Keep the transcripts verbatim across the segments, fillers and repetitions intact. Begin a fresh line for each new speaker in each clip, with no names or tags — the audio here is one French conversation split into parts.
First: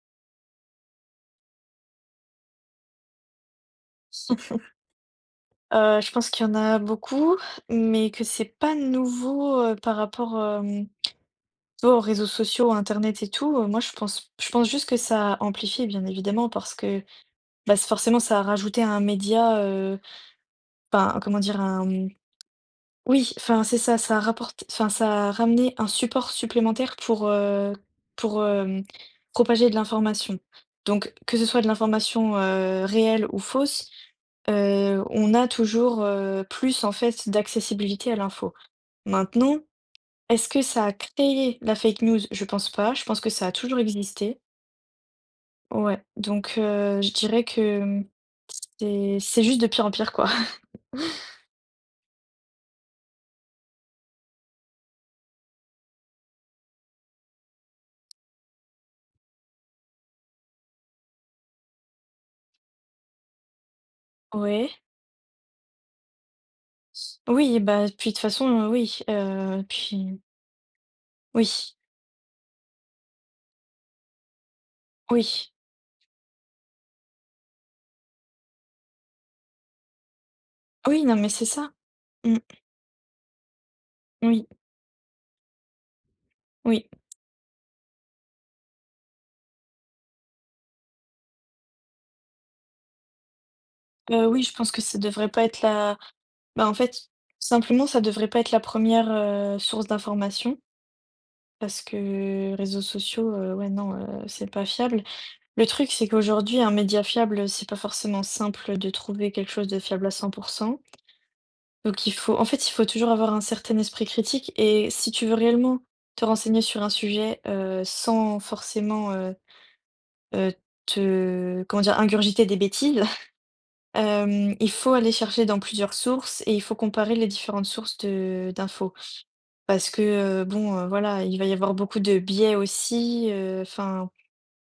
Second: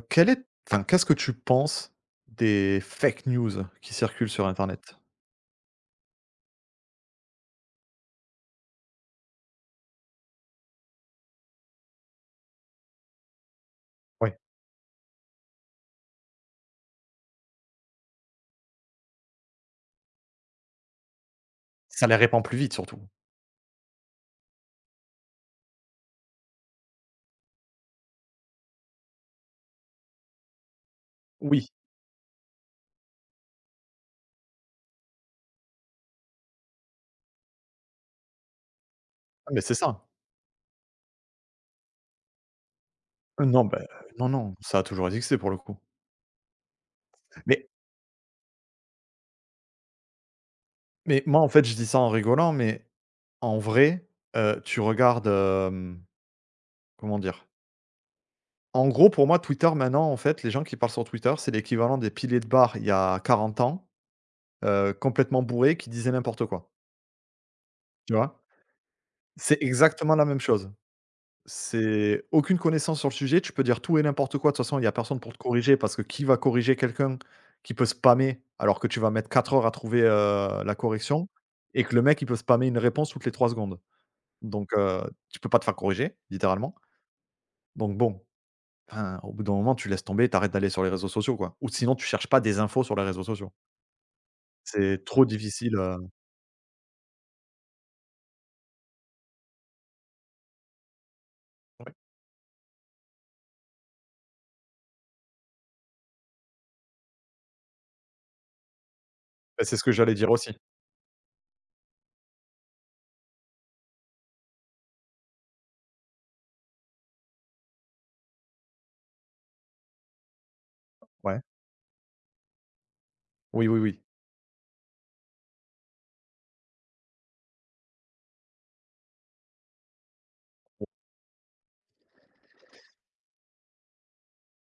Quel est Enfin, qu'est-ce que tu penses des fake news qui circulent sur internet?
Heu, je pense qu'il y en a beaucoup, mais que c'est pas nouveau, heu, par rapport, hem, tu vois, aux réseaux sociaux, à internet et tout, heu, moi je pense
Ouais,
je pense juste que ça a amplifié bien évidemment parce que, bah, c forcément ça a rajouté un média, heu, enfin comment dire? Un,
ça
mmh,
les répand plus vite surtout.
oui, enfin c'est ça, ça a rapporté enfin ça a ramené un support supplémentaire pour, heu, pour, hem, propager de l'information. Donc que ce soit
Oui,
de l'information, heu, réelle ou fausse. Heu, on a toujours, heu, plus en fait d'accessibilité à l'info.
ah
Maintenant,
mais c'est ça.
est-ce que ça a créé la fake news? Je pense pas, je pense que
Heu,
ça a
non,
toujours
bah, non,
existé.
non, ça a toujours existé pour le coup.
Ouais, donc heu, je dirais
Mais
que, mmh, c'est c'est juste de pire en pire, quoi.
mais moi, en fait, je dis ça en rigolant, mais en vrai, heu, tu regardes, hem, comment dire? En gros, pour moi, Twitter, maintenant, en fait, les gens qui parlent sur Twitter, c'est l'équivalent des piliers de bar il y a quarante ans,
Ouais.
heu, complètement bourrés, qui disaient n'importe quoi,
Oui, bah, puis de
tu
toute
vois?
façon, heu, oui,
C'est
heu,
exactement
puis
la même chose.
oui,
C'est aucune connaissance sur le sujet, tu peux dire tout et n'importe quoi, de toute façon, il y a personne pour te
oui,
corriger parce que qui va corriger quelqu'un qui peut spammer alors que tu vas mettre quatre heures à trouver, heu, la
oui, non, mais
correction
c'est ça.
et que le mec, il peut
Mmh,
spammer une réponse toutes les trois secondes.
oui,
Donc heu, tu peux pas te faire corriger, littéralement.
oui.
Donc bon, enfin, au bout d'un moment, tu laisses tomber, t'arrêtes d'aller sur les réseaux sociaux, quoi. Ou sinon, tu cherches pas des infos sur les réseaux sociaux.
Heu, oui, je pense que ça
C'est trop
devrait pas être
difficile,
la,
heu,
bah, en fait, simplement, ça devrait pas être la première re source d'information. Parce
ouais.
que réseaux sociaux, heu, ouais, non, heu, c'est pas fiable. Le truc, c'est qu'aujourd'hui, un média fiable, c'est pas forcément simple de trouver quelque
Bah,
chose
c'est
de
ce que
fiable à
j'allais
cent
dire
pour
aussi.
cent. Donc il faut en fait, il faut toujours avoir un certain esprit critique et si tu veux réellement te renseigner sur un sujet, heu, sans forcément, heu heu,
Ouais.
te comment dire? Ingurgiter des bêtises,
Oui, oui, oui.
hem, il faut aller chercher dans plusieurs sources et il faut comparer les différentes sources de d'infos. Parce que, heu, bon, heu, voilà, il va y avoir beaucoup de biais aussi, euh, enfin.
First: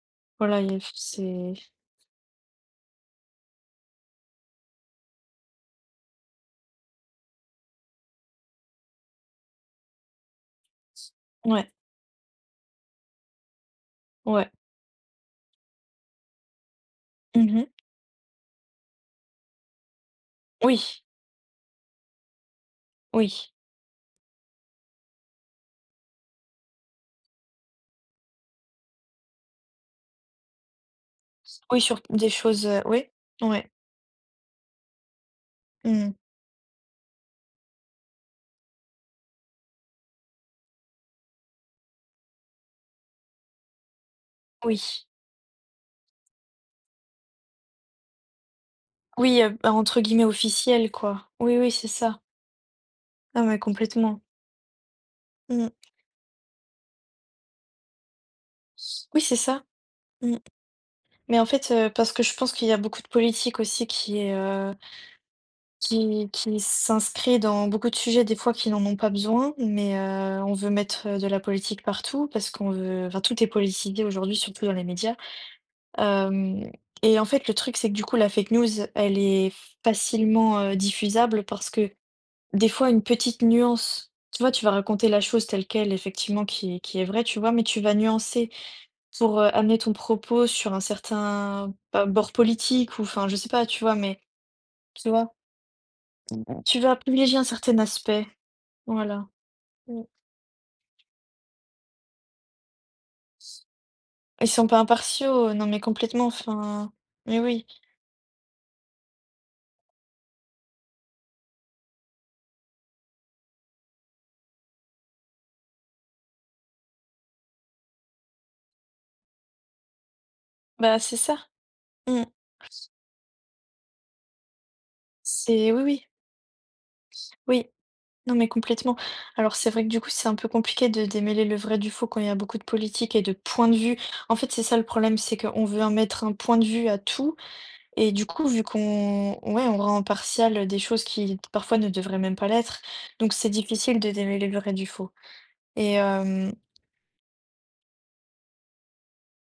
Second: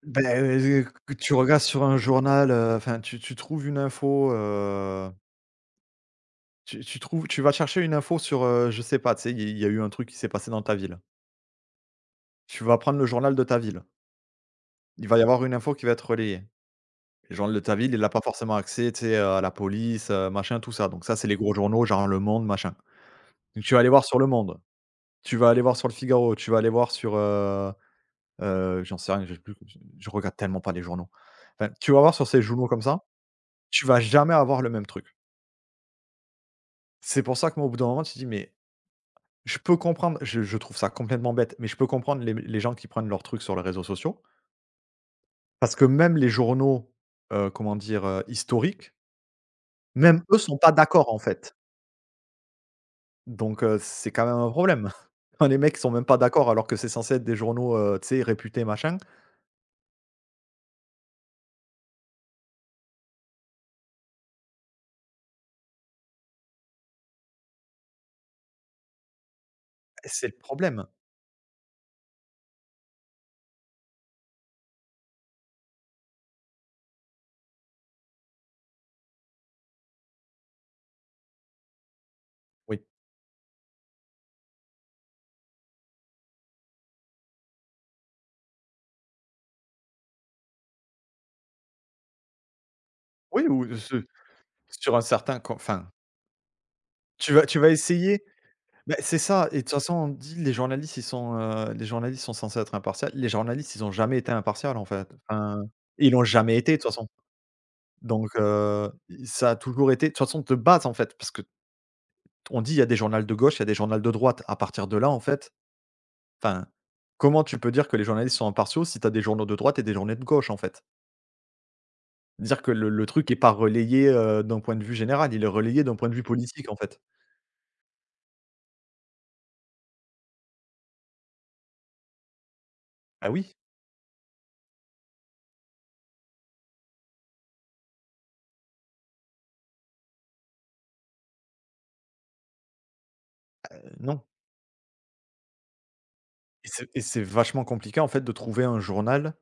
Ben,
Voilà, il y a
heu, que tu
c'est,
regardes sur un journal, heu, enfin, tu tu trouves une info, heu, tu tu trouves tu vas chercher une info sur, heu, je sais pas, tu sais, il y il y a eu un truc qui s'est passé dans ta ville.
ouais,
Tu vas prendre le journal de ta ville.
ouais.
Il va y avoir une info qui va être relayée. Le journal de
Mmh.
ta ville, il a pas forcément accès, tu sais, euh, à la police, heu, machin, tout ça.
Oui,
Donc ça, c'est les gros journaux, genre Le Monde, machin.
oui.
Donc tu vas aller voir sur Le Monde, tu vas aller voir sur Le Figaro, tu vas aller voir sur, heu heu, j'en sais rien, je sais plus, je regarde tellement pas les journaux. Enfin,
Oui,
tu
sur
vas voir sur
des
ces
choses,
journaux
heu,
comme ça,
oui, ouais.
tu vas jamais avoir le même truc.
Mmh.
C'est pour ça que moi, au bout d'un moment, tu te dis: «Mais je peux comprendre», je je trouve ça complètement bête, mais je peux comprendre les les gens qui prennent leurs trucs sur les réseaux sociaux,
Oui.
parce que même les journaux, heu, comment dire? Heu, historiques,
Oui, heu, bah, entre
même
guillemets
eux sont pas
«officielles»
d'accord, en
quoi.
fait.
Oui, oui, c'est ça. Ah mais
Donc heu, c'est
complètement.
quand même un problème. Quand les
Mmh.
mecs sont même pas d'accord alors que c'est censé être des journaux, heu, tu sais, réputés, machin,
Oui, c'est ça. Mmh. Mais en fait, heu, parce que je pense qu'il y a beaucoup de politique aussi qui est, heu, qui qui s'inscrit dans beaucoup de sujets des fois qui n'en ont pas besoin, mais
c'est le
heu, on veut
problème.
mettre, heu, de la politique partout parce qu'on veut enfin tout est politisé aujourd'hui, surtout dans les médias. Hem et en fait, le truc, c'est que du coup, la fake news, elle est facilement, heu, diffusable parce que des
Oui.
fois, une petite nuance, tu vois, tu vas raconter la chose telle quelle, effectivement, qui est qui est vraie, tu vois? Mais tu vas nuancer pour, heu, amener ton propos sur un certain, bah, bord politique ou enfin, je
Oui,
sais pas,
ou
tu vois?
ce
Mais
sur un
tu vois?
certain con enfin,
Tu vas
tu
privilégier un
vas tu vas
certain
essayer.
aspect,
Beh, c'est
voilà.
ça et de toute façon,
Mmh.
on dit les journalistes, ils sont, heu, les journalistes sont censés être impartial. Les journalistes, ils ont jamais été
Ils sont
impartial,
pas
en fait.
impartiaux,
Enfin,
non mais
ils l'ont
complètement,
jamais été, de
enfin
toute façon.
mais oui,
Donc heu, ça a toujours été de toute façon, de base, en fait, parce que on dit: «Il y a des journaux de gauche, il y a des journaux de droite». À partir de là, en fait, enfin, comment tu peux dire que les journalistes sont impartiaux si tu as des journaux de droite et des journaux de gauche, en fait?
bah, c'est ça. Mmh.
Dire que le le truc n'est pas relayé, heu, d'un point de vue général, il est
C'est oui,
relayé d'un
oui,
point de vue politique, en fait.
oui. Non, mais complètement. Alors, c'est vrai que du coup, c'est un peu compliqué de démêler le vrai du faux quand il y a beaucoup de politique et
Ah
de
oui,
points de vue. En fait, c'est ça le problème, c'est qu'on veut en mettre un point de vue à tout. Et du coup, vu qu'on ouais, on rend partial des choses qui parfois ne devraient même pas l'être. Donc, c'est
heu,
difficile de
non
démêler le vrai du faux. Et euh,
et c'est et c'est vachement compliqué, en fait, de trouver un journal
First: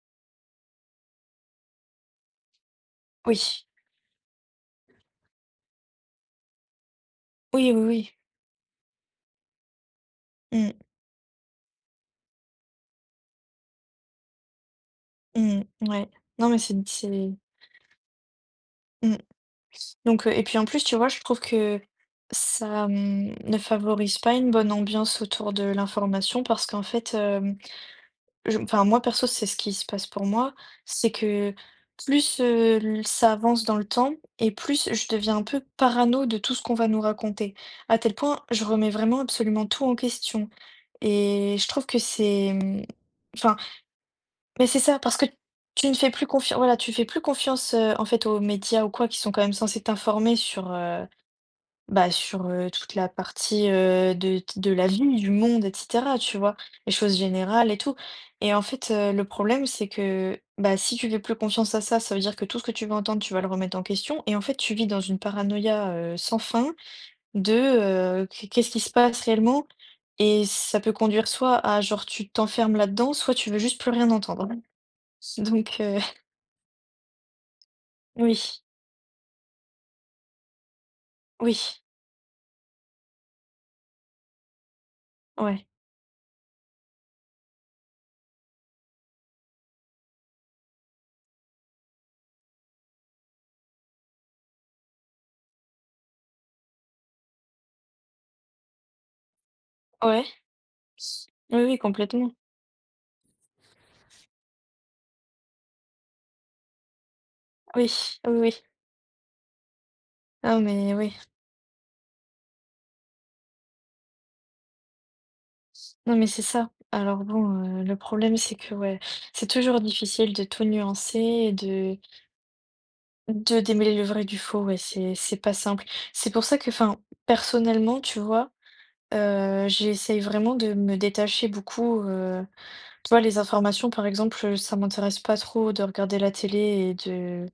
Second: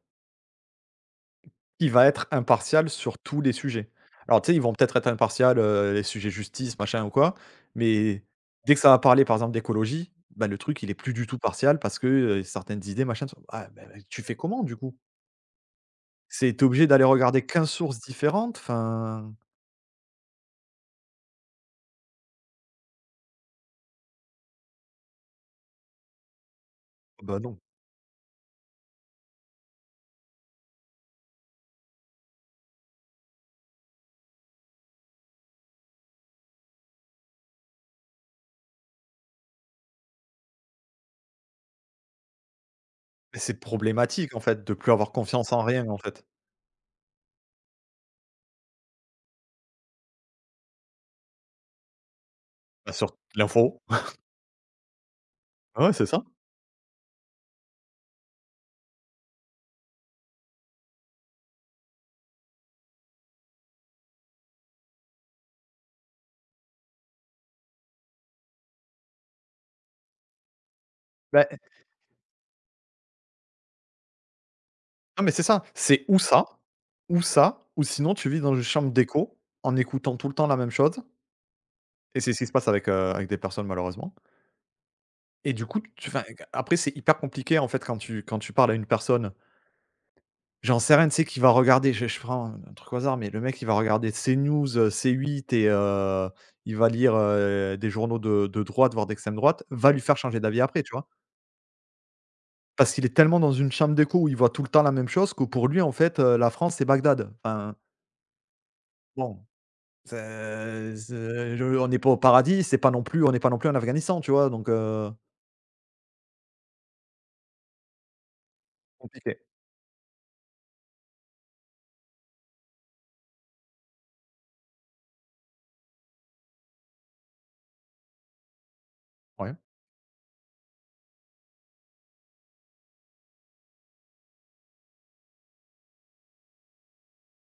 qui va être impartial sur tous les
oui,
sujets. Alors tu sais, ils vont peut-être être impartial, heu, les sujets justice, machin ou quoi,
oui, oui, oui.
mais dès que ça va parler par exemple d'écologie, bah, le
Mm,
truc il est plus du tout partial parce que, heu, certaines idées machin sont ah bah, bah, tu fais comment du coup?
mm, ouais. Non, mais
C'est tu
c'est.
obligé d'aller
c'est-
regarder quinze sources différentes,
mm.
enfin.
Donc, heu et puis en plus, tu vois, je trouve que ça, mmh, ne favorise pas une bonne ambiance autour de l'information parce qu'en fait,
Bah,
hem,
non.
je enfin moi perso, c'est ce qui se passe pour moi, c'est que plus, heu, l ça avance dans le temps et plus je deviens un peu parano de tout ce qu'on va nous raconter. À tel point, je remets vraiment absolument tout en question et je trouve que c'est, mmh,
Mais
enfin
c'est problématique en fait
mais
de
c'est
plus
ça,
avoir
parce que
confiance en
tu
rien
ne
en
fais
fait.
plus confian voilà, tu fais plus confiance, heu, en fait, aux médias ou quoi, qui sont quand même censés t'informer sur, heu, bah, sur, heu,
Bah,
toute la
sur
partie,
l'info.
heu, de de la vie, du monde et
Ouais, c'est
cetera,
ça.
tu vois? Les choses générales et tout et en fait, heu, le problème, c'est que, bah, si tu fais plus confiance à ça, ça veut dire que tout ce que tu vas entendre, tu vas le remettre en question et en fait, tu vis dans une paranoïa, heu, sans fin de, heu, qu qu'est-ce qui se passe réellement et ça peut conduire
Bah,
soit à genre, tu t'enfermes là-dedans, soit tu veux juste plus rien entendre.
non mais c'est ça,
Donc heu,
c'est ou ça, ou ça, ou sinon tu vis dans
oui,
une chambre d'écho en écoutant tout le temps la même chose.
oui,
Et c'est ce qui se passe avec, heu, avec des personnes malheureusement. Et
ouais,
du coup, tu enfin, après c'est hyper compliqué en fait quand tu quand tu parles à une personne, j'en sais rien, tu sais, qui va regarder, je je prends un un truc au hasard, mais le mec il va regarder CNews, heu, c huit et heu, il va lire, heu, des journaux de de droite, voire d'extrême droite, va lui faire
ouais,
changer d'avis après, tu vois?
oui, oui, complètement.
Parce qu'il est tellement dans une chambre d'écho où il voit tout le temps la même chose que pour lui en fait, heu, la France c'est Bagdad. Enfin,
Oui, oui, oui.
bon,
Non mais
c'est
oui,
c'est je on n'est pas au paradis, c'est pas non plus on n'est pas non plus en Afghanistan, tu vois? Donc heu,
non mais c'est ça. Alors bon, heu, le problème c'est que ouais,
compliqué.
c'est toujours difficile de tout nuancer et de de démêler le vrai du faux, ouais, c'est c'est pas simple. C'est pour ça que enfin, personnellement, tu vois,
Ouais.
heu, j'essaye vraiment de me détacher beaucoup, heu, tu vois, les informations par exemple, euh, ça m'intéresse pas trop de regarder la télé et de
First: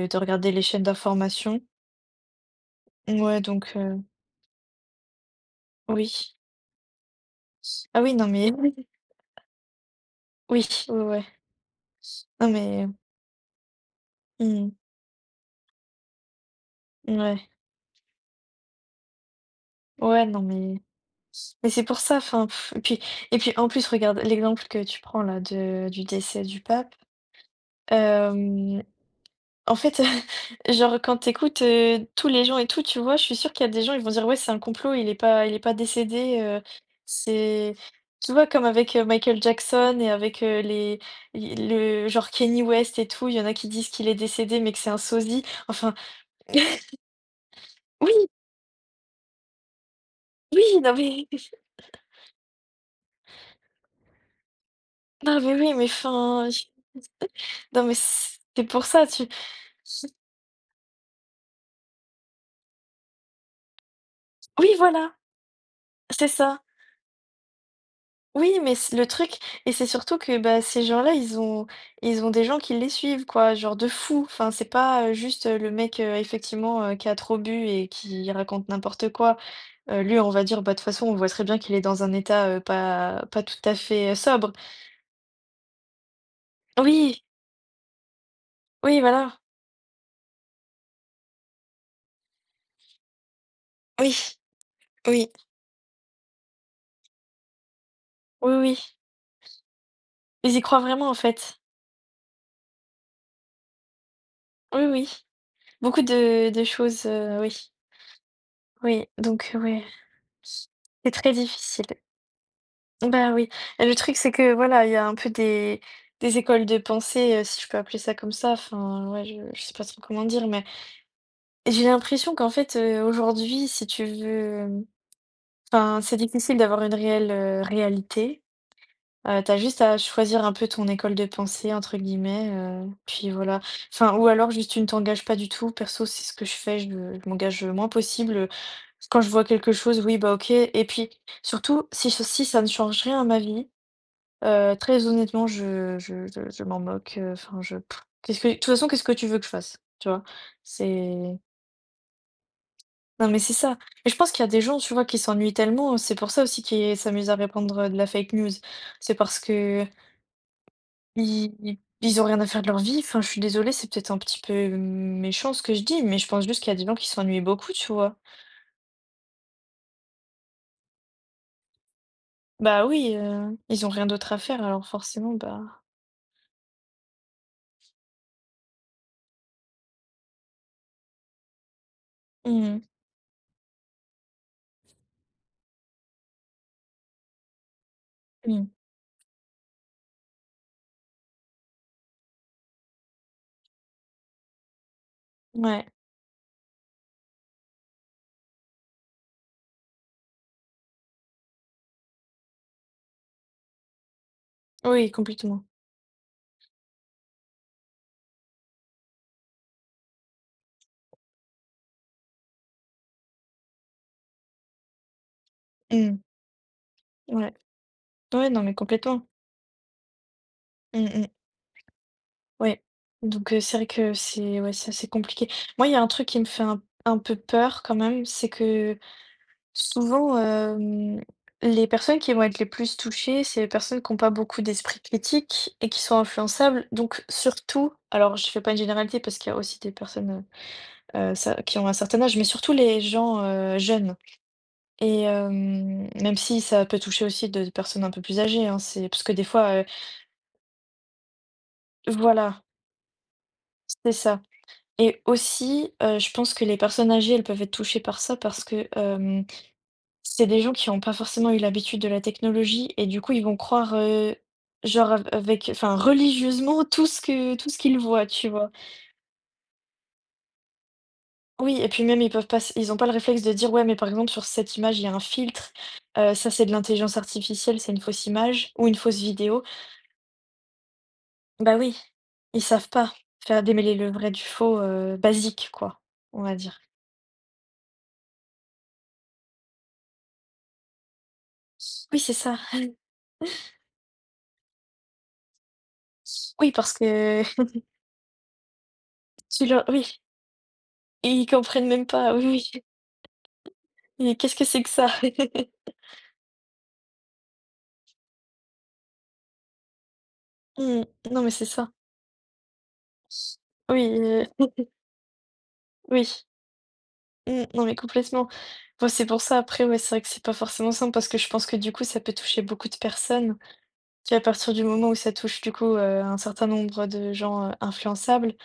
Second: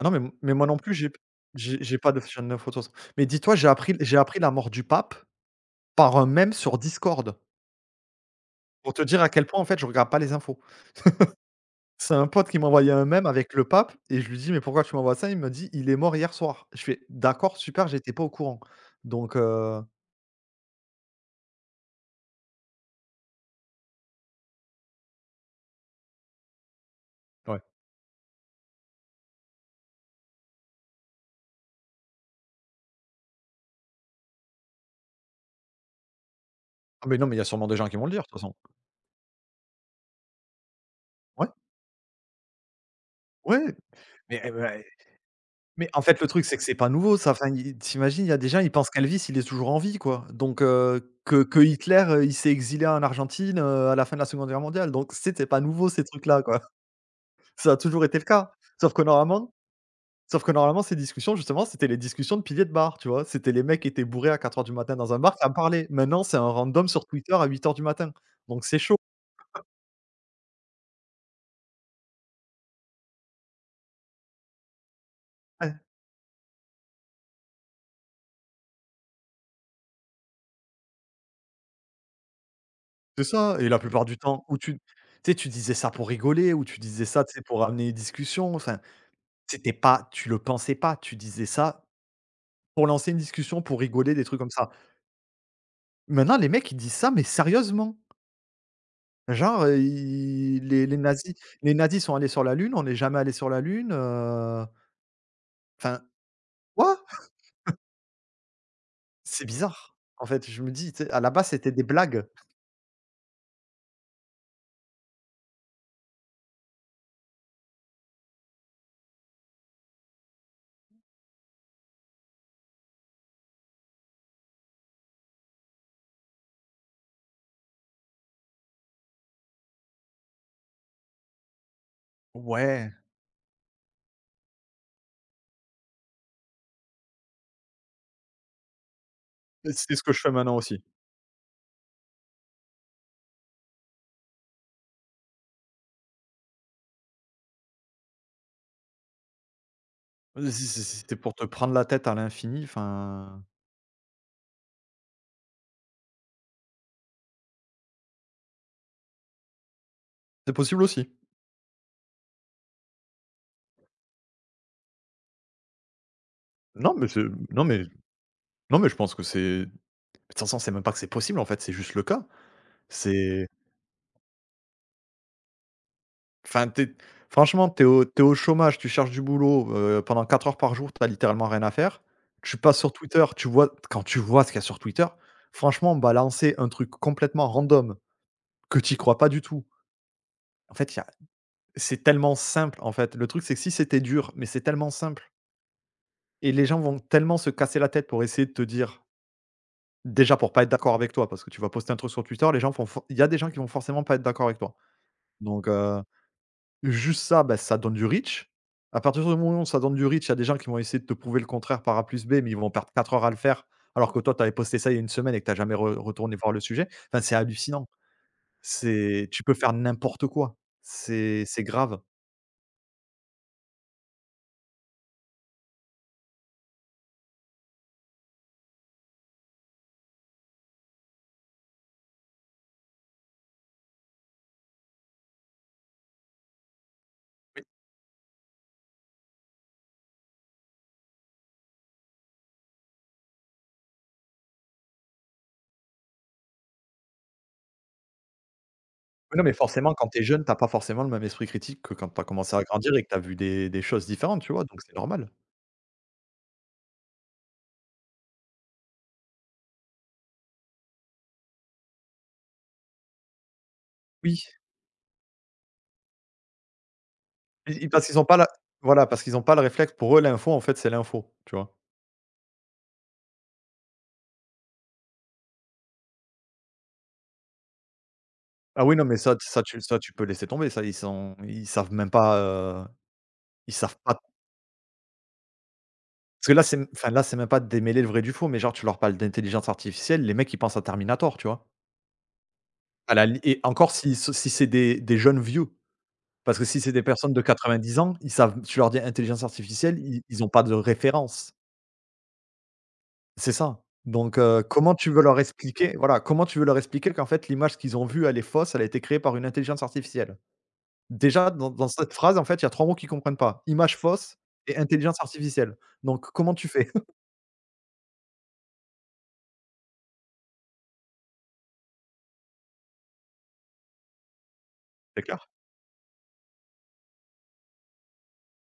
Ah non, mais
de
m
regarder
mais
les
moi non
chaînes
plus, j'ai
d'information.
j'ai j'ai pas de chaîne d'infos de toute. Mais
Ouais,
dis-toi, j'ai
donc,
appris
heu
j'ai appris la mort du pape
oui.
par un mème sur Discord.
Ah oui, non mais oui,
Pour te dire à quel point, en fait, je regarde pas les infos.
oui, ouais, ouais.
C'est un
Non
pote qui m'a
mais
envoyé un mème avec le pape et je lui dis: «Mais
mmh,
pourquoi tu m'envoies ça?» Il me dit: «Il est mort hier soir». Je fais:
ouais.
«D'accord, super, j'étais pas au courant». Donc heu,
Ouais, non mais mais c'est pour ça, enfin pff, et puis et puis en plus regarde l'exemple que tu prends là de du décès du pape,
ouais.
hem, en fait, genre quand t'écoutes écoutes, tous les gens et tout, tu vois? Je suis sûre qu'il y a des gens, ils vont dire: «Ouais, c'est un complot, il est pas il est pas décédé, heu,
Ah mais non, mais il y a sûrement
c'est»
des gens qui vont le dire de
tu
toute
vois?
façon.
Comme avec, heu, Michael Jackson et avec, heu, les
Ouais,
le genre Kanye West et tout, il y en a qui
ouais.
disent qu'il est
Mais
décédé mais
bah
que c'est un sosie,
Mais
enfin.
en fait, le truc, c'est que c'est pas nouveau ça. Enfin, i tu
Oui,
il y a des gens, ils pensent qu'Elvis, il est toujours en vie, quoi. Donc
oui, non
heu,
mais
que que Hitler, heu, il s'est exilé en Argentine, heu, à la fin de la Seconde Guerre mondiale. Donc
non
c'était
mais
pas
oui, mais
nouveau ces trucs-là,
enfin,
quoi.
je
Ça a
non mais
toujours été le cas.
c'est pour
Sauf que
ça, tu
normalement Sauf que normalement, ces discussions, justement, c'était les discussions de piliers de bar, tu vois? C'était les mecs qui étaient bourrés à quatre heures du
oui,
matin dans
voilà,
un bar qui en parlaient. Maintenant,
c'est
c'est un
ça.
random sur Twitter à huit heures du matin.
Oui,
Donc
mais
c'est chaud.
c le truc et c'est surtout que, bah, ces gens-là, ils ont ils ont des gens qui les suivent quoi, genre de fou. Enfin, c'est pas, heu, juste, heu, le
Ouais,
mec, heu, effectivement, heu, qui a trop bu et qui raconte n'importe quoi. Heu, lui, on va dire, bah, de toute façon, on voit très bien qu'il est dans un état, heu, pas
c'est
pas tout
ça et
à
la plupart
fait, heu,
du temps,
sobre.
où tu tu sais, tu disais ça pour rigoler ou tu disais
Oui,
ça, tu sais, pour amener une discussion, enfin.
oui, voilà.
C'était pas Tu le pensais pas, tu disais ça pour lancer une discussion, pour rigoler, des
Oui,
trucs comme ça.
oui,
Maintenant, les mecs, ils disent ça, mais sérieusement.
oui, oui.
Genre, heu,
Ils y
i
croient
les les
vraiment, en
nazis
fait.
les nazis sont allés sur la lune, on n'est jamais allé sur la lune, heu,
Oui, oui. Beaucoup
enfin,
de de
quoi?
choses, heu, oui. Oui,
C'est
donc, heu, ouais.
bizarre. En fait, je me dis, tu sais,
C'est
à la
très
base, c'était des
difficile.
blagues.
Bah, oui. Et le truc, c'est que, voilà, il y a un peu des des écoles de pensée, heu, si je peux appeler ça comme ça. Enfin, ouais, je je sais pas trop comment dire, mais j'ai l'impression qu'en fait, heu, aujourd'hui, si tu veux, hem, enfin, c'est difficile d'avoir une réelle, heu, réalité. Heu, tu juste à choisir un peu ton «école de pensée» entre guillemets, heu,
Ouais,
puis voilà. Enfin ou alors juste tu ne t'engages pas du tout. Perso, c'est ce que je fais, je me je m'engage le moins possible, quand je vois quelque
c'est ce
chose,
que
oui,
je fais
bah, OK
maintenant aussi.
et puis surtout si ce si ça ne change rien à ma vie, heu, très honnêtement, je je je je m'en moque, heu, enfin je pff, qu'est-ce que de toute façon, qu'est-ce que tu veux que je fasse? Tu vois?
C'est c'est c'était pour
C'est
te prendre la tête à l'infini,
non, mais
enfin,
c'est ça et je pense qu'il y a des gens, tu vois, qui s'ennuient tellement, c'est pour ça aussi qu'ils s'amusent à répandre, euh, de la fake news. C'est parce que
c'est possible aussi.
Ils ils ont rien à faire de leur vie. Enfin, je suis désolée, c'est peut-être un petit peu méchant ce que je dis, mais je pense juste qu'il y a des gens
Non,
qui
mais c'est
s'ennuient
non,
beaucoup,
mais
tu vois?
non, mais je pense que c'est de toute façon, c'est même pas que c'est possible, en fait, c'est juste le cas.
Bah oui,
C'est
heu, ils ont rien d'autre à faire, alors forcément, bah,
Enfin, tu franchement, t'es au tu au chômage, tu cherches du boulot, heu, pendant quatre heures par jour, t'as littéralement rien à faire. Tu passes
mmh
sur Twitter, tu vois quand tu vois ce qu'il y a sur Twitter, franchement, balancer un truc complètement random
mh,
que t'y crois pas du tout. En fait, il y a c'est tellement simple, en fait. Le truc, c'est que si c'était dur, mais c'est tellement simple
mmh, ouais.
et les gens vont tellement se casser la tête pour essayer de te dire déjà pour pas être d'accord avec toi, parce que tu vas poster un truc sur Twitter, les gens font. For Il y a des gens qui vont forcément pas être d'accord avec toi.
Oui, complètement.
Donc euh, juste ça, bah, ça donne du reach. À partir du moment où ça donne du reach, il y a des gens qui vont essayer de te prouver le contraire par A plus B, mais ils vont perdre quatre heures à le faire, alors que toi, tu avais posté ça il y a une semaine et que tu as jamais re
Mmh,
retourné voir le sujet. Enfin, c'est
ouais.
hallucinant.
Ouais, non, mais complètement.
C'est Tu peux faire n'importe quoi.
Mmh mh,
C'est c'est grave.
ouais. Donc, heu, c'est vrai que c'est ouais, c'est assez compliqué. Moi, il y a un truc qui me fait un un peu peur quand même, c'est que souvent, hem, les personnes qui vont être les plus touchées, c'est les personnes qui n'ont pas beaucoup d'esprit critique et qui sont influençables. Donc surtout, alors je fais pas une généralité parce qu'il y a aussi des personnes, heu ça qui ont un certain âge, mais surtout les gens, heu, jeunes et hem, même si ça peut toucher aussi des personnes un peu plus âgées, hein, c'est parce que
Oui,
des
non, mais
fois, heu
forcément, quand tu es jeune, tu pas forcément le même esprit critique que quand tu as commencé
voilà,
à grandir et que tu as vu des des choses
c'est ça
différentes, tu vois? Donc c'est
et
normal.
aussi, heu, je pense que les personnes âgées, elles peuvent être touchées par ça parce que, c'est des gens qui n'ont pas forcément eu l'habitude de la technologie et du coup, ils vont croire, heu,
Oui,
genre av avec enfin religieusement tout ce que tout ce
i i
qu'ils
parce qu'ils ont
voient,
pas
tu
la
vois?
voilà, parce qu'ils ont pas le réflexe. Pour eux, l'info, en fait, c'est l'info, tu vois?
Oui et puis même ils peuvent pas s ils ont pas le réflexe de dire: «Ouais mais par exemple sur cette image il y a un filtre, heu, ça c'est de l'intelligence artificielle, c'est une fausse image
Ah
ou une
oui, non,
fausse
mais ça,
vidéo».
ça tu ça tu peux laisser tomber, ça, ils sont ils
Bah
savent
oui,
même pas,
ils
heu,
savent pas faire
ils
démêler
savent
le
pas
vrai du faux, heu, basique quoi, on
parce que
va
là,
dire.
c'est enfin, là, c'est même pas de démêler le vrai du faux, mais genre, tu leur parles d'intelligence artificielle, les mecs, ils pensent à Terminator, tu vois?
Oui, c'est ça.
À la li Et encore si ce si c'est des des jeunes vieux, parce que
Oui
si
parce
c'est des personnes de
que
quatre-vingt-dix ans, ils savent tu leur dis intelligence
tu leur
artificielle,
oui,
ils ils ont pas de
ils
référence.
comprennent même pas, oui, oui.
C'est ça.
Mais
Donc
qu'est-ce
heu,
que c'est que
comment
ça?
tu veux leur expliquer voilà, comment tu veux leur expliquer qu'en fait, l'image qu'ils ont vue, elle est fausse, elle a été créée par une intelligence artificielle?
Mmh. Non, mais
Déjà,
c'est
dans dans
ça.
cette phrase, en fait, il y a trois mots qu'ils comprennent pas: «image
Oui,
fausse»
heu,
et «intelligence artificielle». Donc
oui.
comment tu fais?
Mmh. Non, mais complètement. Bah, c'est pour ça après, ouais, c'est vrai que c'est pas forcément simple parce que je pense que du coup, ça peut toucher beaucoup de personnes. Qu'à partir du moment où
C'est
ça
clair.
touche du coup, heu, un certain nombre de gens, heu, influençables,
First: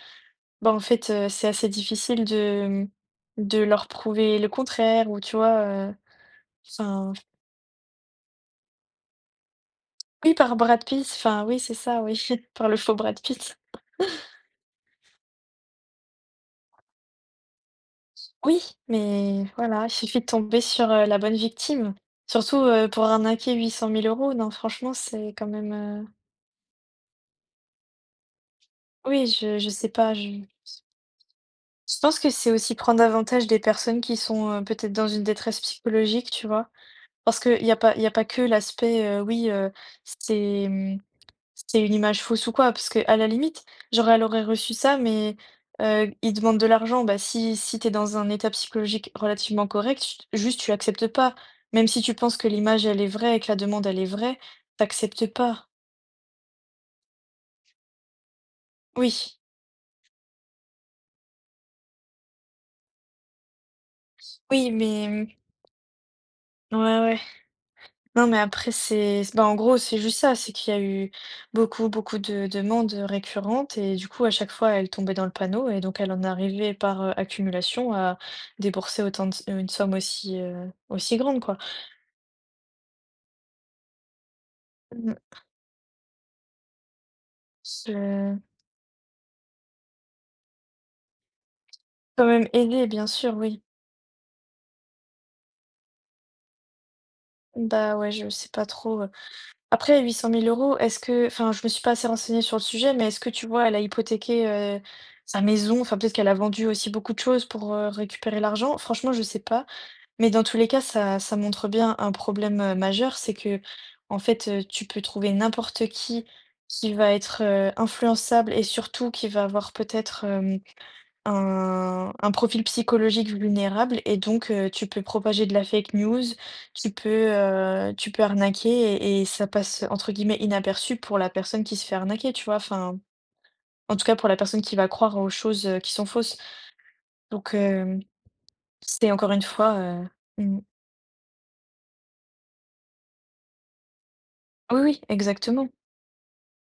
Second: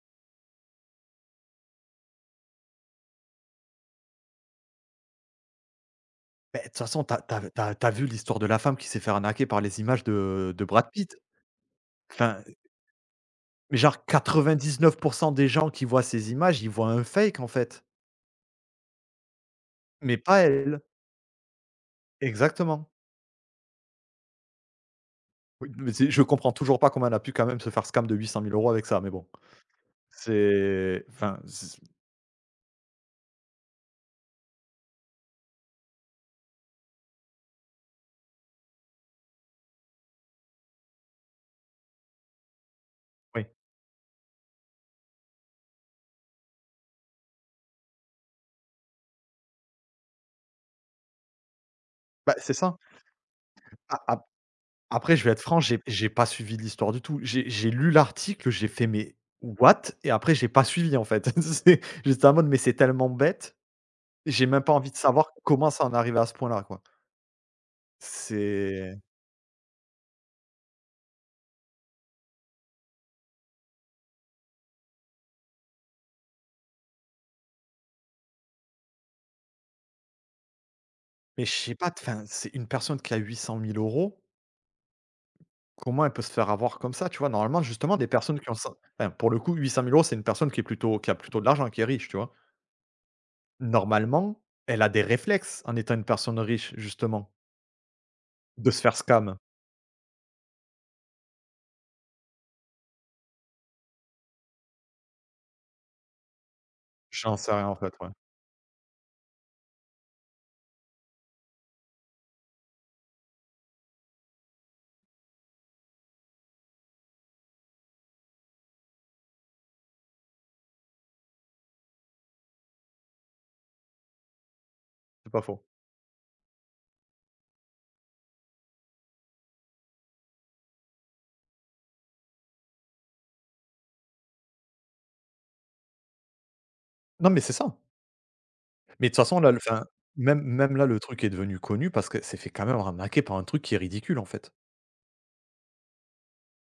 bah, en fait, heu, c'est assez difficile de, mmh, de leur prouver le contraire ou tu vois, heu,
Beh, de toute façon,
enfin
t'as as tu as vu l'histoire de la femme qui s'est fait arnaquer par les images
oui,
de
par
de
Brad
Brad
Pitt,
Pitt?
enfin oui, c'est ça, oui,
Enfin,
par le faux Brad Pitt.
mais genre quatre-vingt-dix-neuf des gens qui voient ces images, ils voient un fake, en fait,
Oui, mais voilà, il
mais
suffit de
pas
tomber
elle.
sur, heu, la bonne victime. Surtout,
Exactement.
heu, pour arnaquer huit cent mille euros, non franchement c'est quand même,
Oui, mais
heu,
c'est je comprends toujours pas comment elle a pu quand même se faire scam de huit cent mille euros avec ça, mais
oui,
bon.
je je sais pas, je
C'est Enfin, c
je pense que c'est aussi prendre avantage des personnes qui sont, heu, peut-être dans une détresse psychologique, tu vois? Parce qu'il y a pas il y a pas que l'aspect, heu, oui, heu, c'est. mmh C'était une image fausse ou quoi? Parce que à la
oui,
limite, genre, elle aurait reçu ça, mais heu, ils demandent de l'argent. Bah, si si t'es dans un état psychologique relativement correct, ch juste tu acceptes pas. Même si tu
bah,
penses que
c'est ça.
l'image, elle est vraie et que la demande, elle est
A
vraie,
Après, je
t'acceptes
vais être franc,
pas.
j'ai j'ai pas suivi l'histoire du tout. J'ai j'ai lu l'article, j'ai fait: «Mais
Oui,
what?» Et après j'ai pas suivi en fait. C'est J'étais en mode: «Mais c'est tellement bête, j'ai même
oui,
pas envie de savoir
mais
comment ça en est arrivé à ce point-là,
mmh,
quoi».
ouais, ouais. Non, mais après,
C'est
c'est c'est bah, en gros, c'est juste ça, c'est qu'il y a eu beaucoup, beaucoup de demandes récurrentes et du coup, à chaque fois, elle tombait dans le panneau et donc elle en arrivait par euh, accumulation à débourser autant de une somme aussi, euh, aussi grande,
Mais je
quoi.
sais pas, enfin, c'est une personne qui a huit cent mille euros.
Mm.
Comment elle peut se faire avoir comme ça, tu vois? Normalement, justement, des
Je-
personnes qui ont ça enfin, pour le coup, huit cent mille euros, c'est une personne qui est plutôt qui a plutôt de l'argent, qui est riche, tu
Quand
vois?
même aider, bien sûr, oui.
Normalement, elle a des réflexes en étant une personne riche, justement,
Bah ouais, je sais pas
de se faire
trop. euh.
scam.
Après, huit cent mille euros, est-ce que, enfin, je me suis pas assez renseignée sur le sujet, mais est-ce que tu vois, elle a hypothéqué euh, sa maison, enfin, peut-être qu'elle a vendu aussi beaucoup de
J'en
choses
sais rien
pour
en
euh,
fait, ouais,
récupérer l'argent. Franchement, je sais pas. Mais dans tous les cas, ça ça montre bien un problème, heu, majeur, c'est que en fait, heu, tu peux trouver n'importe qui, qui va être, heu, influençable et surtout qui va avoir peut-être, hem, un un profil psychologique vulnérable et donc heu, tu peux
c'est pas
propager de la
faux.
fake news, tu peux, heu, tu peux arnaquer et et ça passe, entre guillemets, «inaperçu» pour la personne qui se fait arnaquer, tu vois? Enfin, en tout cas pour la personne qui va croire aux choses, heu, qui sont fausses.
Non, mais c'est
Donc
ça.
hem,
Mais
c'est
de toute
encore
façon,
une
là, le
fois,
enfin,
heu
même
mmh.
même là, le truc est devenu connu parce que c'est fait quand même arnaquer par un truc qui est ridicule, en fait.
Oui, oui, exactement.